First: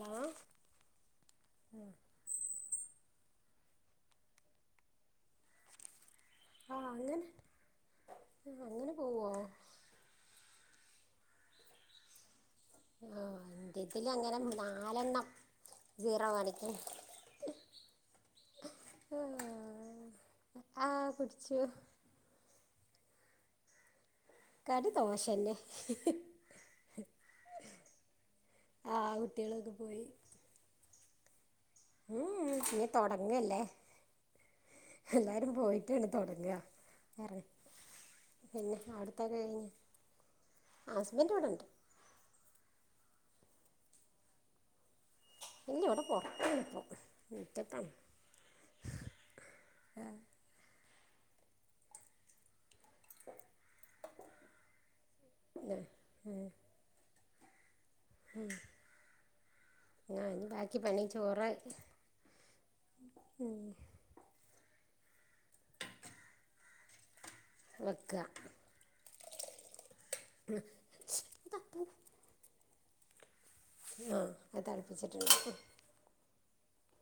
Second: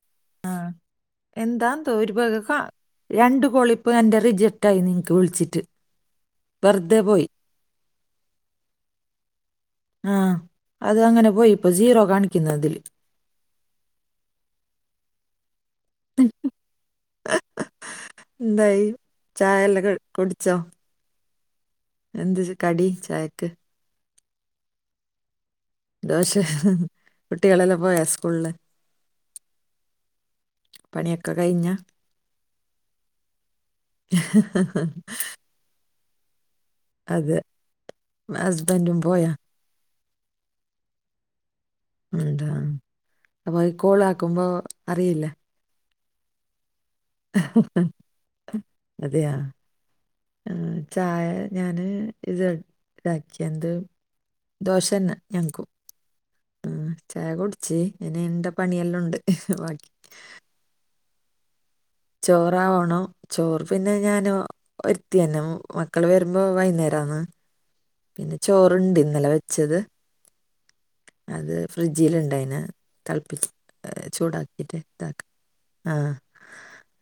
Hello ആഹ് എന്താന്തോ ഒരു വക കാ രണ്ട് കോളി പ്പ എൻ്റെ റിജക്റ്റായി നിങ്ങക്ക് വിളിച്ചിട്ട് ആഹ് വെറുതെ അങ്ങനെ പോയി ആഹ് അങ്ങനെ പോവോ ആഹ് അത് അങ്ങനെ പോയി ഇപ്പൊ സീറോ കാണിക്കുന്ന് ഇതില് ആഹ് എന്റേതില് അങ്ങനെ നാലെണ്ണം സീറോ കാണിക്കണ് എന്തായി ചായെല്ലാം കുടിച്ചോ ച്ചു എന്ത് ച് കടി ചായക്ക് കടി ദോശ തന്നെ ദോശ കുട്ടികളെല്ലാം പോയൊ സ്കൂളില് ആ കുട്ടികളൊക്കെ പോയി പണിയൊക്കെ കഴിഞ്ഞോ ഉംഉം ഇഞ്ഞി തൊടങ്ങല്ലേ എല്ലാരും പോയി ട്ടാണ് തൊടങ്ങ എ [unintelligible] അതെ റ പിന്നെ ഹസ്ബൻഡും പോയാ അവിടുത്തൊക്കെ കഴിഞ്ഞ ഹസ്ബന്റ് ഇവിടെ ഒണ്ട് ഇണ്ട് അപ്പൊ ഈ കോൾ ആക്കുമ്പോ അറിയില്ലേ ഇല്ല ഇവിടെ പൊറത്താണിപ്പോ അതെയാ ആഹ് ചായ ഞാന് ഇത് ഇതാക്കിയത് ദോശ തന്നെ ഞങ്ങക്കും ആ ആഹ് ചായ കുടിച്ചു ഇച്ചിരി ഇങ്ങനെകണ്ട പണിയെല്ലാം ഒണ്ട് ബാക്കി. ക്ക് പണി ചോറാക്കി ചോറ് ആവുവാണോ ചോറ് പിന്നെ ഞാനൊ ഒരുത്തി തന്നെ. മക്കള് വരുമ്പോ വൈന്നേരവുന്ന്. വെക്കുക പിന്നെ ചോറുണ്ട് ഇന്നലെ വെച്ചത്. അത് ഫ്രിഡ്ജിലുണ്ടായിന്. തൾപ്പിച്ച് ആ അത് ചൂടാക്കിട്ട് ഇതാക്ക. തിളപ്പിച്ചിട്ടുണ്ട് ആഹ്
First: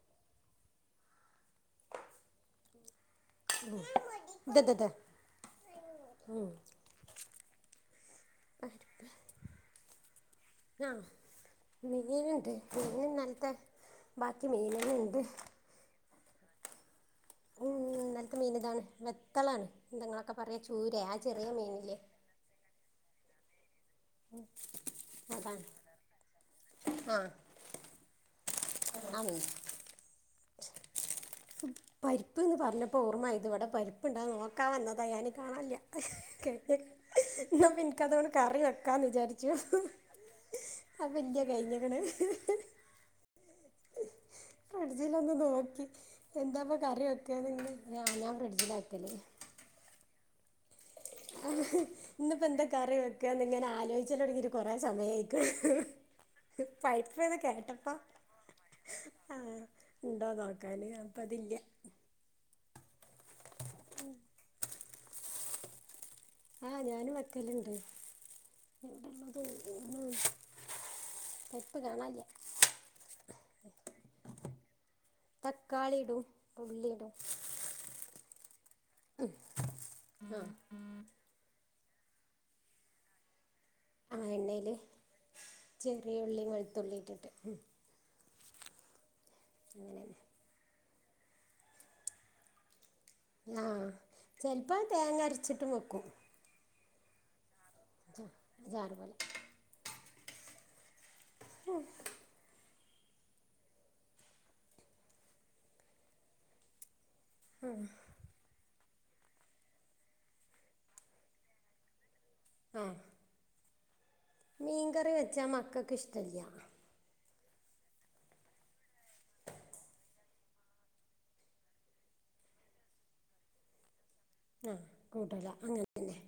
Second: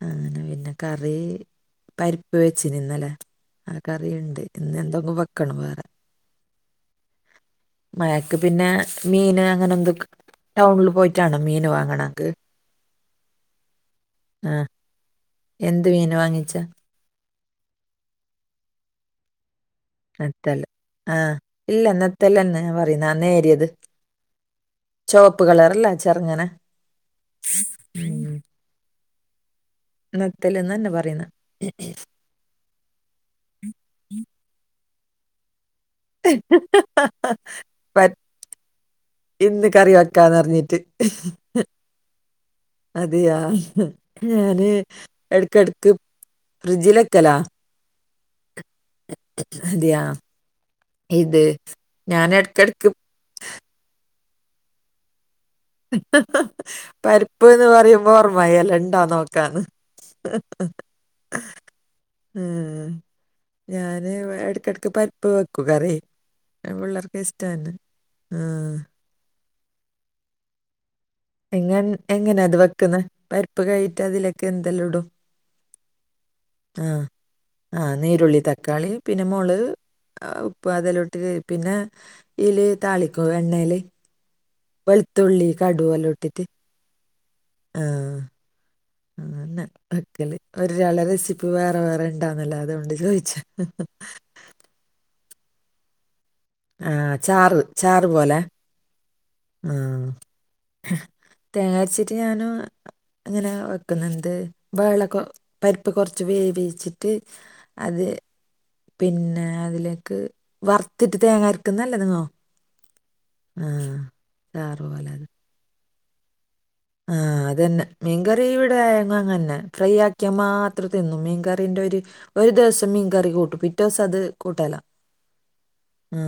അങ്ങനെ പിന്നെ കറി പരിപ്പ് വെച്ചീ നിന്നലെ. ആ കറിയ്ണ്ട്. ഇന്നെന്തെങ്കും വെക്കണം വേറെ. ഉം. മഴക്ക് പിന്നെ മീന് അങ്ങനെ എന്തൊക്ക, ആഹ് മീന്ണ്ട്. മീൻ ഇന്നലത്തെ ബാക്കി ആ മീനെ [unintelligible] ണ്ട്. എന്ത് മീനാ വാങ്ങിചാ? ഇന്നലത്തെ മീൻ ഇതാണ് വെത്തലാണ്, എന്തെങ്ങളൊക്കെ പറയാ ചൂരെ. ആ ചെറിയ മീനില്ലേ. ത്തലെന്നെ പറയുന്നെ, ആ നേരിയത്. ചോപ്പ് അതാണ് കളറല്ലേ, ചെറ്ങ്ങനെ ആഹ് ഉം. [unintelligible] നത്തല്ന്നെന്നെ പറയുന്നെ. പ്പ്ന്ന് പറഞ്ഞപ്പോ ഓർമായത്. ഇവടെ പരിപ്പ്ണ്ടാന്ന് നോക്കാൻ വന്നതാ ഞാന് കാണാല്ല. [unintelligible] ഇന്ന പറ്റ്- എനിക്കതോണ്ട് കറി വെക്കാന്ന് വിചാരിച്ചു. ഇന്ന് കറി വെക്കാന്ന് പറഞ്ഞിട്ട് അപ്പൊ ന്റെ കഴിഞ്ഞ്ക്ണ്. അതെയാ. ഞാന് ഫ്രിഡ്ജിലൊന്ന് നോക്കി. എടക്കെടക്ക് എന്താപ്പോ കറി ഫ്രിഡ്ജിലെക്കലാ വെക്കാന്നിങ്ങനെ. ഞാ ഞാൻ ഫ്രിഡ്ജില വെക്കല്. അതെയാ. ഇത് ഞാൻ ഇന്നിപ്പോ എന്താ എടക്കെടക്ക് കറി വെക്കാന്ന് ഇങ്ങനെ ആലോയിച്ചലൊടങ്കിട്ട് കൊറേ സമയായി. പരിപ്പ്ന്ന് കേട്ടപ്പോ. പറയുമ്പോ ഓർമ്മയാല്ല ഇണ്ടോ ആഹ് നോക്കാന്ന് ഉണ്ടോ നോക്കാന്, അപ്പോ അതില്ല. ഉം ഞാന് ഇവ എടക്കെടക്ക് പരിപ്പ് വെക്കും കറി. ആഹ് ഞാനും പിള്ളേർക്ക് വെക്കല്ണ്ട്. ഇഷ്ടാണ് ആഹ് [unintelligible] നിങ്ങ എങ്ങനാ അത് വെക്കുന്ന്. പരിപ്പ് കഴിട്ട് അതിലൊക്കെ എന്തെല്ലാം ഇടും. തക്കാളി ഇടും ഉള്ളി ഇടും. ആഹ് നീരുള്ളി, തക്കാളി, പിന്നെ മുള്, ഉപ്പ് അതെലോട്ട്, പിന്നെ ഉള്ളി താളിക്കോ എണ്ണേല്? ആഹ് എണ്ണേല്, ചെറിയ ഉള്ളിയും വെളുത്തുള്ളിട്ടിട്ട് ഉം. ആഹ് അങ്ങനെ അങ്ങനെന്നെ വെക്കല്. ഒരാളെടെ റെസിപ്പി വേറെ വേറെ ഉണ്ടാവന്ന്ല്ലോ. അതോണ്ട് ചോയി ആഹ് ചെലപ്പോ തേങ്ങ അരച്ചിട്ടും വെക്കും. ആഹ് ചാറ്, ചാറ് പോലെ. ചാറ് പോലെ. ആഹ് തേങ്ങരച്ചിട്ട് ഞാനും, അങ്ങനെ വെക്കുന്നുണ്ട്. വേളകൊ പരിപ്പ് കൊറച്ച് വേവിച്ചി ട്ട് അത്, പിന്നെ അതിലേക്ക് വർത്തിട്ട് തേങ്ങരക്കുന്ന് നല്ലത് ങ്ങോ. ആഹ്. ആഹ്. മീൻകറി വെച്ചാ മക്കക്ക് ഇഷ്ടല്യ. ആഹ് അതന്നെ. മീൻകറി ഇവിടെ അങ്ങനെന്നെ, ഫ്രൈ ആക്കിയാ മാത്രം തിന്നും, മീൻകറീന്റെ ഒര് ഒരു ദിവസം മീൻ കറി കൂട്ടും. പിറ്റേസം അത്, കൂട്ടല ആ കൂട്ടല അങ്ങനെന്നെ. ആ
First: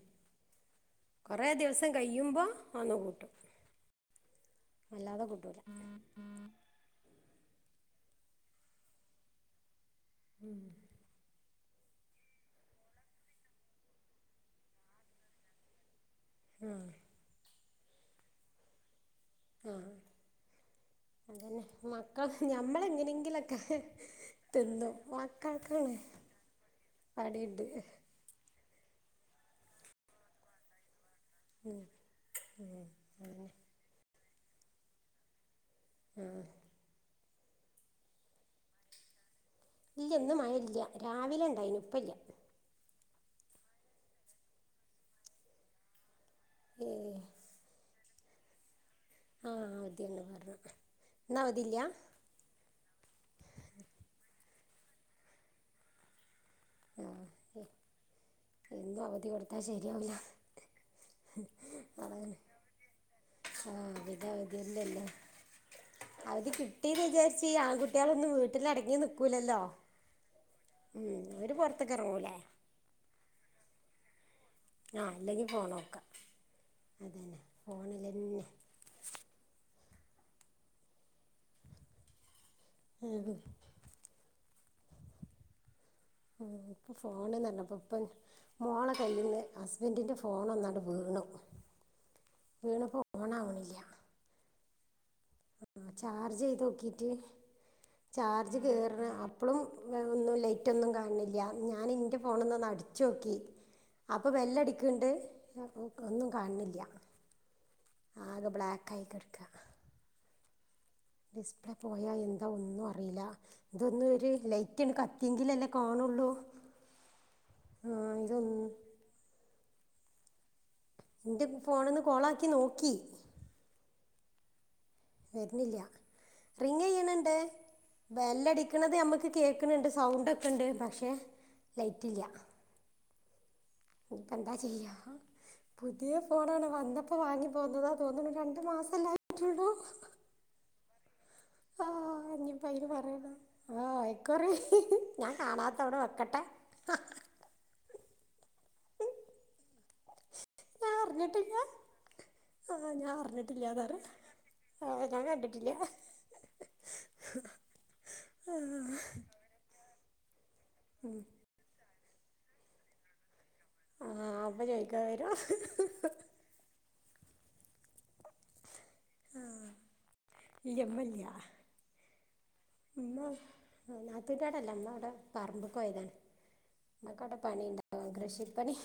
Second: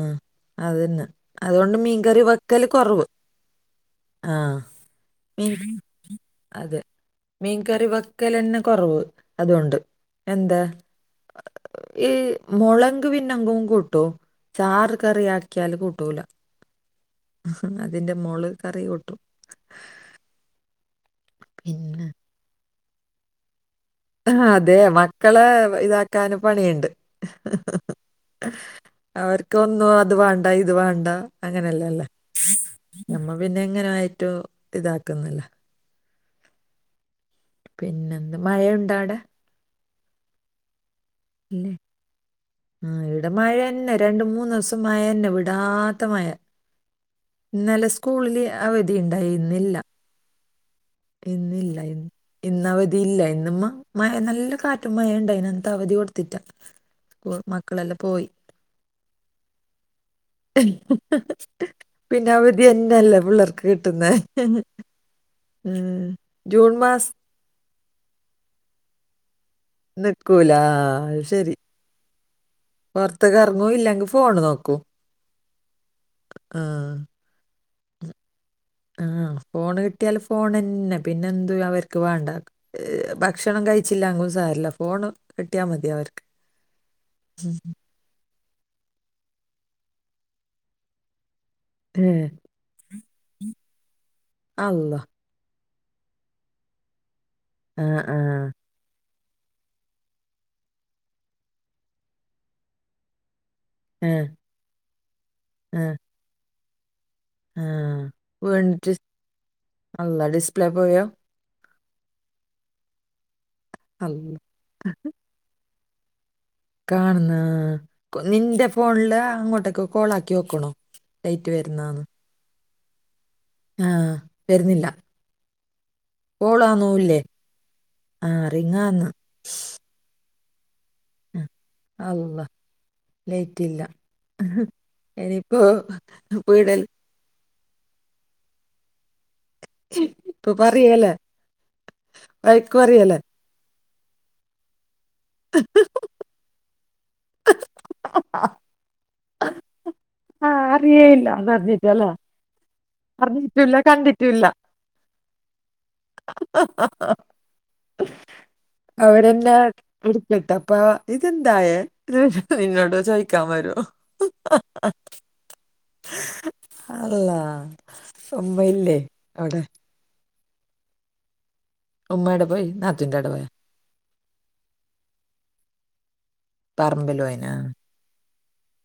അതന്നെ കൊറെേ അതുകൊണ്ട് ദിവസം മീൻകറി കയിയുമ്പോ അന്ന് കൂട്ടും. ആഹ്. അല്ലാതെ കൂട്ടുല. അതെ മീൻകറി വെക്കൽന്നെ കുറവ് അതുകൊണ്ട്. എന്താ [unintelligible] ഈ മുളങ്ക് പിന്നങ്കും കൂട്ടൂ ചാറ് കറി ആക്കിയാല് കൂട്ടൂല. ഉം അതിന്റെ മോള് കറി കൊട്ടും. ആഹ് അങ്ങന്നെ പിന്നെ മക്കൾ ഞമ്മള എങ്ങനെങ്കിലൊക്കെ. ആഹ് അതെ മക്കളെ ഇതാക്കാന് പണിയുണ്ട്. പണിയുണ്ട് ഇല്ല അവർക്ക്ന്നും അത് വേണ്ട ഇത് വേണ്ട. അങ്ങനെയല്ലല്ലേ നമ്മ പിന്നെ എങ്ങനൊയിട്ടോ ഇതാക്കുന്നില്ല. ആഹ് പിന്നെ എന്ത് മഴുണ്ടാ അവിട? ഇല്ലൊന്നും മയല്ല രാവിലെ ഉണ്ടായിന്പ്പല്ല. ആഹ് ഇവിടെ മഴ തന്നെ രണ്ട മൂന്ന് ദിവസം മഴ തന്നെ വിടാത്ത മഴ. ഏഹ് ഇന്നലെ സ്കൂളില് അവധി ഉണ്ടായി ആ ഇന്നില്ല അവധിയാണ് പറഞ്ഞു ഇന്ന് അവധിയില്ല ഇല്ല. ഇന്ന് അവധി ഇല്ല ഇന്ന മഴ നല്ല കാറ്റും മഴുണ്ടായിതിനനത്തെ അവധി കൊടുത്തിട്ടാ. ആ സ് മക്കളെല്ലാം പോയി. എന്നും അവധി കൊടുത്താൽ ശരിയാവില്ല [unintelligible] പിന്നെ അവധി എന്നന്നല്ല പിള്ളർ ആഹ് അത അവധല്ലല്ലേ ഉം അവധി ജൂൺ കുട്ടീന്ന് മാസം വിചാരിച്ച കുട്ടികളൊന്നും വീട്ടിലടങ്ങി നിൽക്കൂല്ലല്ലോ നിക്കൂല ഉം ഒരുര് പുറത്തൊക്കെറങ്ങൂലേ. പുറത്തെക്കിഇറങ്ങും ഇല്ലെങ്കിൽ ഫോണ് നോക്കും. ആഹ് അല്ലെങ്കിൽ ഫോൺ നോക്കാം ആ അത തന്നെ ഫോണിൽന്നെ. ആഹ് ഫോണ് കിട്ടിയാൽ ഫോൺന്നെ പിന്നെ എന്ത് അവർക്ക് വേണ്ട. [unintelligible] ഭക്ഷണം കഴിച്ചില്ലാങ്കിലും സാരില്ല ഫോണ് കിട്ടിയാൽ മതി അവർക്ക്. ഇപ്പൊ ഫോൺപ്പോ മോളെ കയ്യിൽ നിന്ന് ഹസ്ബൻഡിൻ്റെ ഫോൺ ഒന്നട് വീണു. ഏ, വീണപോണാവണില്ല. അള്ള ആഹ് ചാർജ് ചെയ്ത് നോക്കിട്ട് ആ ആ ചാർജ് കയറണ അപ്പോളും ഒന്നും ലേറ്റൊന്നും കാണണില്ല ഞാൻ എൻ്റെ ഫോണൊന്ന്ന്ന് അടിച്ചു നോക്കി. [inaudible] അപ്പൊ ബെല്ലടിക്കണ്ട് ഒന്നും കാണണില്ല. ആഹ് ആകെ ബ്ലാക്ക് ആയിക്കെടുക്ക. അള്ള ഡിസ്പ്ലേ പോയ. ഡിസ്പ്ലേ പോയാ എന്താ ഒന്നും അറിയില്ല ഇതൊന്നും ഒരു അല്ല ലൈറ്റ്ണ് കത്തി. എങ്കിലല്ലേ കണുള്ളൂ. കാണുന്ന നിന്റെ ഫോണില് അങ്ങോട്ടേക്കെ കോള ആക്കി നോക്കണോ. എന്റെ ഫോണനിന്ന് കോളാക്കി നോക്കി. ആഹ് വരുന്നില്ല. വരുന്നില്ല റിങ്ങ കോളാന്നൂല്ലേ ചെയ്യണണ്ട് ആ റിങ് ബെല്ലടിക്കണത് ആന്ന് നമ്മുക്ക് കേക്കണണ്ട്. സൗണ്ട് ഒക്കെ ഉണ്ട് പക്ഷെ അള്ളാ ലേറ്റ്ല്ല ഇപ്പ എന്താ ചെയ്യാ പുതിയ ഫോണാണ് വീടൽ വന്ന ഇപ്പോൾ വാങ്ങിപ്പോകുന്നതാ തോന്നുന്നു രണ്ട് മാസല്ലായിട്ടുള്ളൂ. [unintelligible] ഇപ്പൊ പറയല്ലേ ആ്ഹ് വഴക്ക് ഇനിപ്പയിന് പറയല്ലേ പറയണ ആ്ഹ് ആയിക്കോറി ഞാൻ കാണാത്ത അവിടെ വെക്കട്ടെ. [unintelligible] കറിയല്ല അതാർ ചെയദ്യല്ലാ. [unintelligible] ആഹ് ഞാൻ അറിഞ്ഞിട്ടില്ല ആ ഞാൻ കണ്ടിട്ടില്ല ഹ ഹ ഹ അവിടെന്താ എടുക്കട്ട് അപ്പൊ ഇതെന്തായ എന്നോട് ചോദിക്കാൻ വരൂ ആ അപ്പം ചോദിക്കാൻ വരും അള്ളാ ഉമ്മ ഇല്ലേ അവിടെ ഇല്ല മ്മല്ലിയ ഉമ്മ എവിടെ പോയി നാത്തൂന്റെടെ പോയാ ഉം നാത്തൂന്റെടല്ല മ്മ അവിടെ പറമ്പിൽക്ക് പോയതാണ് പറമ്പിൽ മ്മക്ക്‌ അവിടെ പണിണ്ട് കൃഷിപണി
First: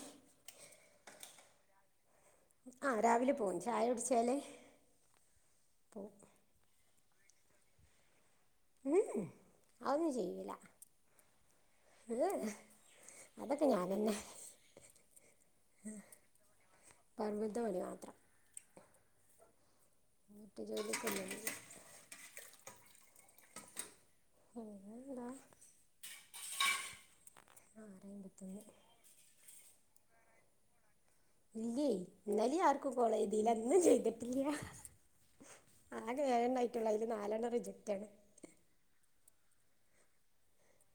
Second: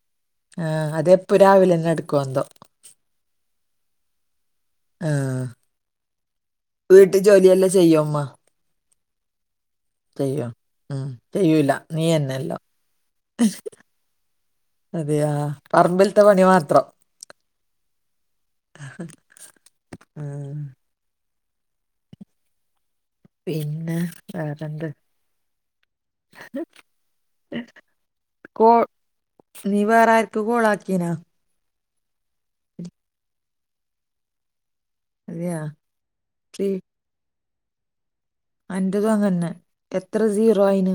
ആഹ അതെ എപ്പൊ രാവിലെ തന്നെ എടുക്കുവ എന്തോ ആഹ് രാവിലെ പോകും ചായ കുടിച്ചാലേ പോവും വീട്ട് ജോലിയെല്ലാം ചെയ്യോ മ്മ ഉം അതോന്നും ചെയ്ല്ല ഉം ചെയ്യൂല നീ ഉം തന്നെയല്ലോ അതൊക്കെ ഞാനന്നെ അതെയാ പറമ്പിലത്തെ പണി മാത്രം [inaudible] പറമ്പത്തെ പണി മാത്രം വീട്ട് ജോലി കല്ലേ പിന്നെ വേറെന്തക്കെ എന്താ ആറേ അയിമ്പത്തൊന്ന്. നീ വേറെ ആർക്ക് കോള ആക്കീനാ ഇല്ലേ ഇന്നലെ ആർക്കും കോളേ ചെയ്തില്ല ന്നും ചെയ്തിട്ടില്ല അതെയാ ആകെ ഏഴണ്ണം ആയിട്ടുള്ളു അതിൽ നാലെണ്ണം റിജക്ട് ആണ് അന്റതും അങ്ങന്നെ എത്ര സീറോ ആയിന്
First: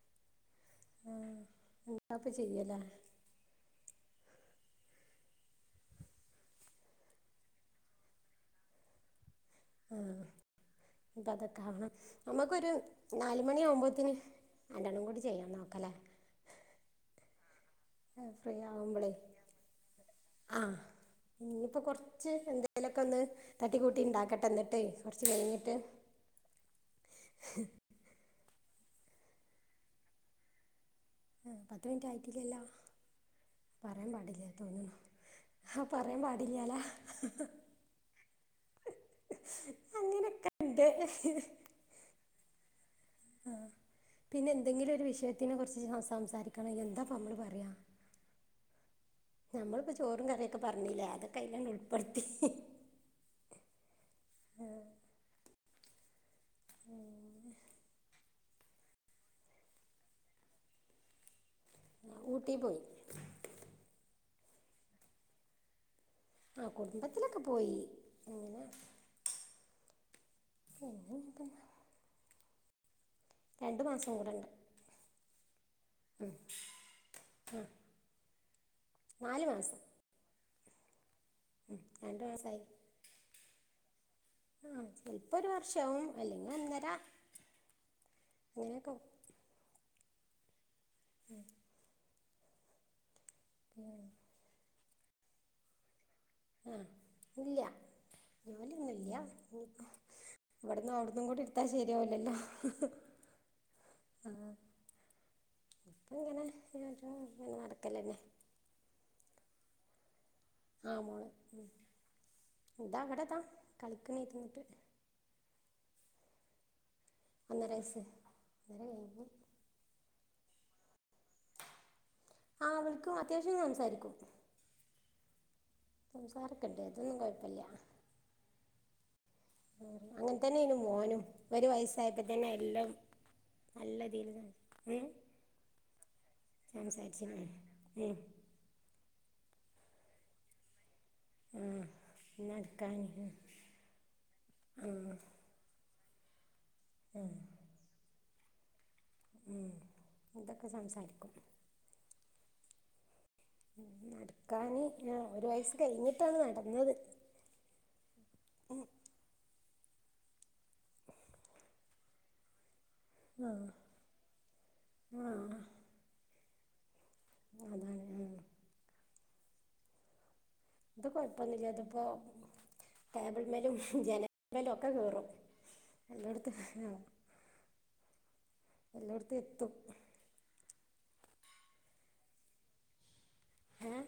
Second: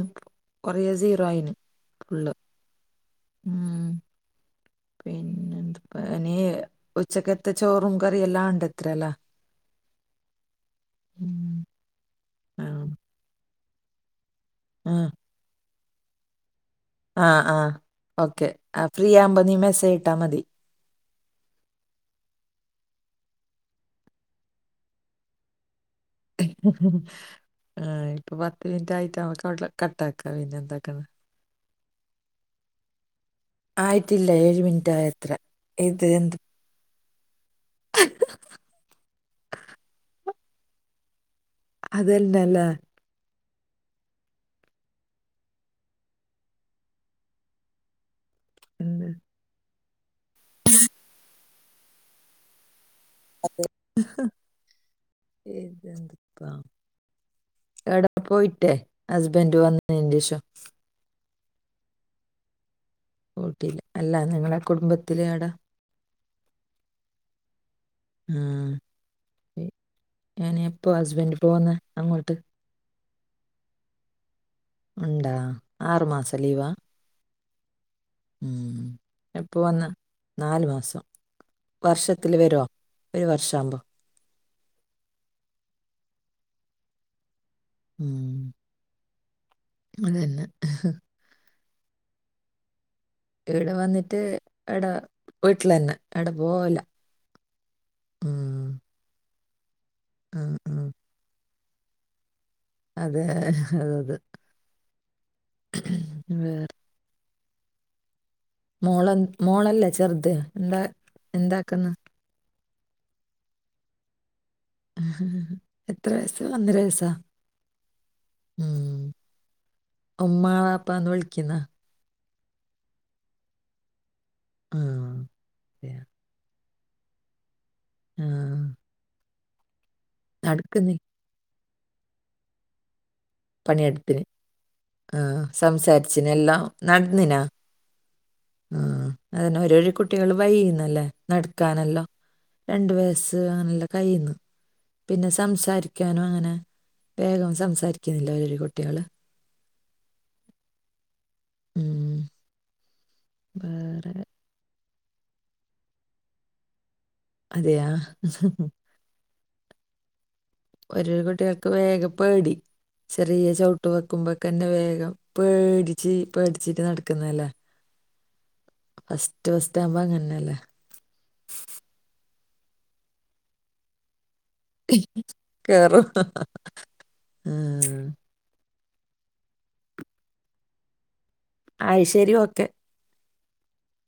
കൊറേ സീറോ ആയിന് എന്താപ്പ ഫുള്ള് ചെയ്യല്ലേ ഉം പിന്നെ എന്താ ഇനി ഉച്ചക്കത്ത ചോറും കറിയ എല്ലാം ഉണ്ടത്രല്ല ആഹ അപ്പ അതൊക്കെ ഉം ആവണം ആ നമ്മുക്കൊരു നാല് മണി ആകുമ്പോത്തിന്- ആ രണ്ടണ്ണം കൂടി ചെയ്യാൻ നോക്കല്ലേ ആ ആ ഓക്കെ ഫ്രീ ആ ഫ്രീ ആവുമ്പോളേ ആകുമ്പോൾ നീ മെസ്സേജ് ഇട്ടാൽ മതി ഇനിയിപ്പോ കൊറച്ച് എന്തേലൊക്കെ ഒന്ന് തട്ടി കൂട്ടി ഉണ്ടാക്കട്ടെ എന്നിട്ടേ കൊറച്ച് കഴിഞ്ഞിട്ട് ആ ഇപ്പൊ പത്ത് മിനിറ്റ് ആയിട്ട് അവക്ക്ടെ കട്ട ആാക്ക പിന്നെ എന്താക്കാണ് ആ പത്ത് മിനിറ്റ് ആയിട്ടില്ലല്ലോ പറയാൻ ആയിട്ടില്ല പാടില്ലേ ഏഴ് മിനിറ്റ് തോന്നുന്നു ആയത്ര ആ പറയാൻ പാടില്ലാലാ ഹ് ഹ അങ്ങനൊക്കെ ഉണ്ട് അതല്ലലെ ആ പിന്നെ എന്തെങ്കിലും ഒരു വിഷയത്തിനെ കുറിച്ച് സംസാരിക്കണം എന്താ പ്പ മ്മള് പറയാ എന്ത് നമ്മളിപ്പോ ചോറും കറിയൊക്കെ പറഞ്ഞില്ലേ അതൊക്കെ അയിൽ ഉൾപ്പെടുത്തി അതെ എട പോയിട്ടേ ഹസ്ബൻഡ് വന്നിന്റെ ശേഷം ഊട്ടി പോയി ഊട്ടിൽ അല്ല നിങ്ങളെ കുടുംബത്തിലെ അടാ ആ കുടുംബത്തിലൊക്കെ പോയി അങ്ങനെ ഇനി എപ്പോ ഹസ്ബൻഡറ് പോകു ന്ന അങ്ങോട്ട് രണ്ടു മാസം കൂടെ ണ്ട് എന്താ ആറ് മാസം ലീവാ ഉ നാല് എപ്പോ മാസം വന്ന് നാലു മാസം ഉം രണ്ട് വർഷത്തില് മാസമായി വരോ ഒരു വർഷവുമ്പോ ആ ചെൽപ്പോരു വർഷവും അല്ലെങ്കിൽ ഒന്നര ഉം ഇങ്ങനേക്കാവും. അതല്ല അഹ ഉം. ഇവിടെ വന്നിട്ട് എട വീട്ട്ലെന്ന. ആഹ് ഇല്ല ഉം ജോല്യൊന്നുല്ല്യ ഉം ഉം ഇവട്ന്നു അവ്ട്ന്നും കൂടി ഇട്ത്താ ശര്യാവുലല്ലോ. അതെ അഹ് അതതെ പ്പങ്ങനെ വേറെ ഫിനാൻശാ ങ്ങ നടക്കലെന്നെ. മോള മോളല്ലെ ചെർത് ന്താ എന്താക്ക്ന്ന്. താവിടെതാ കളിക്കണ ഇര്ന്ന്ട്ട്. ആഹ് എത്ര വയസ്സ ഒന്നര വയസോ. ഒന്നരൈസ് ഒന്നര കയിഞ്ഞ്. ഉമ്മാ വാപ്പാന്ന് വിൾക്ക്യുന്ന. ആഹ് വിൾക്കു അത്യാവശ്യം സംസാരിക്കും. ആഹ്. സംസാരൊക്കണ്ണ്ട് അതൊന്നും കൊയപ്പല്ല. ആഹ്. ഉം അങ്ങൻതന്നനു മോനും ഒരു വയസ്സായപ്പ തന്നെ എല്ലം. പണിയെടുപ്പന് ആഹ് സംസാരിച്ചന് എല്ലാ നട്ന്നിനാ. സംസാരിച്ചിരുന്നു ഉം ആഹ് അതന്നെ പരിപടി കുട്ടികള് വൈന്നല്ലേ. ആഹ് നട്ക്കാനല്ലോ രണ്ട് നടക്കാൻ വയസ് അനല്ലോ കൈയ്ന്ന് പിന്നെ സംസാരി ക്ക്യാനു അങ്ങനെ വേഗം സംസാരിക്കുന്നില്ല അവരു കുട്ട്യാള്. ഉം ഇതൊക്കെ സംസാരിക്കും. ഉം വേറെ. ക്കാനി ഞാ ഒരു വയസ്സ് കയ്ഞ്ഞിട്ടാണ് നടന്നത്. അതെയാ. ഓരോ കുട്ട്യൾക്ക് വേഗം പേടി. ചെറിയ ചവിട്ട് വെക്കുമ്പോക്കെന്നെ വേഗം ആഹ് പേടിച്ച് പേടിച്ചിട്ട് നട്ക്കുന്നല്ലേ. അതാണ് ഉം. അസ്റ്റ് ഫസ്റ്റവുമ്പോ അങ്ങൻന്നല്ലേ. ത് കൊഴപ്പൊന്നില്ല ത്പ്പോ ടേബിൾമലും ജന മലു ഒക്ക കേറും എല്ലോട്ത്തു. ആഹ്. എല്ലോട്ത്തു എത്തും. അയ് ശരി ഓക്കെ. ഏഹ്.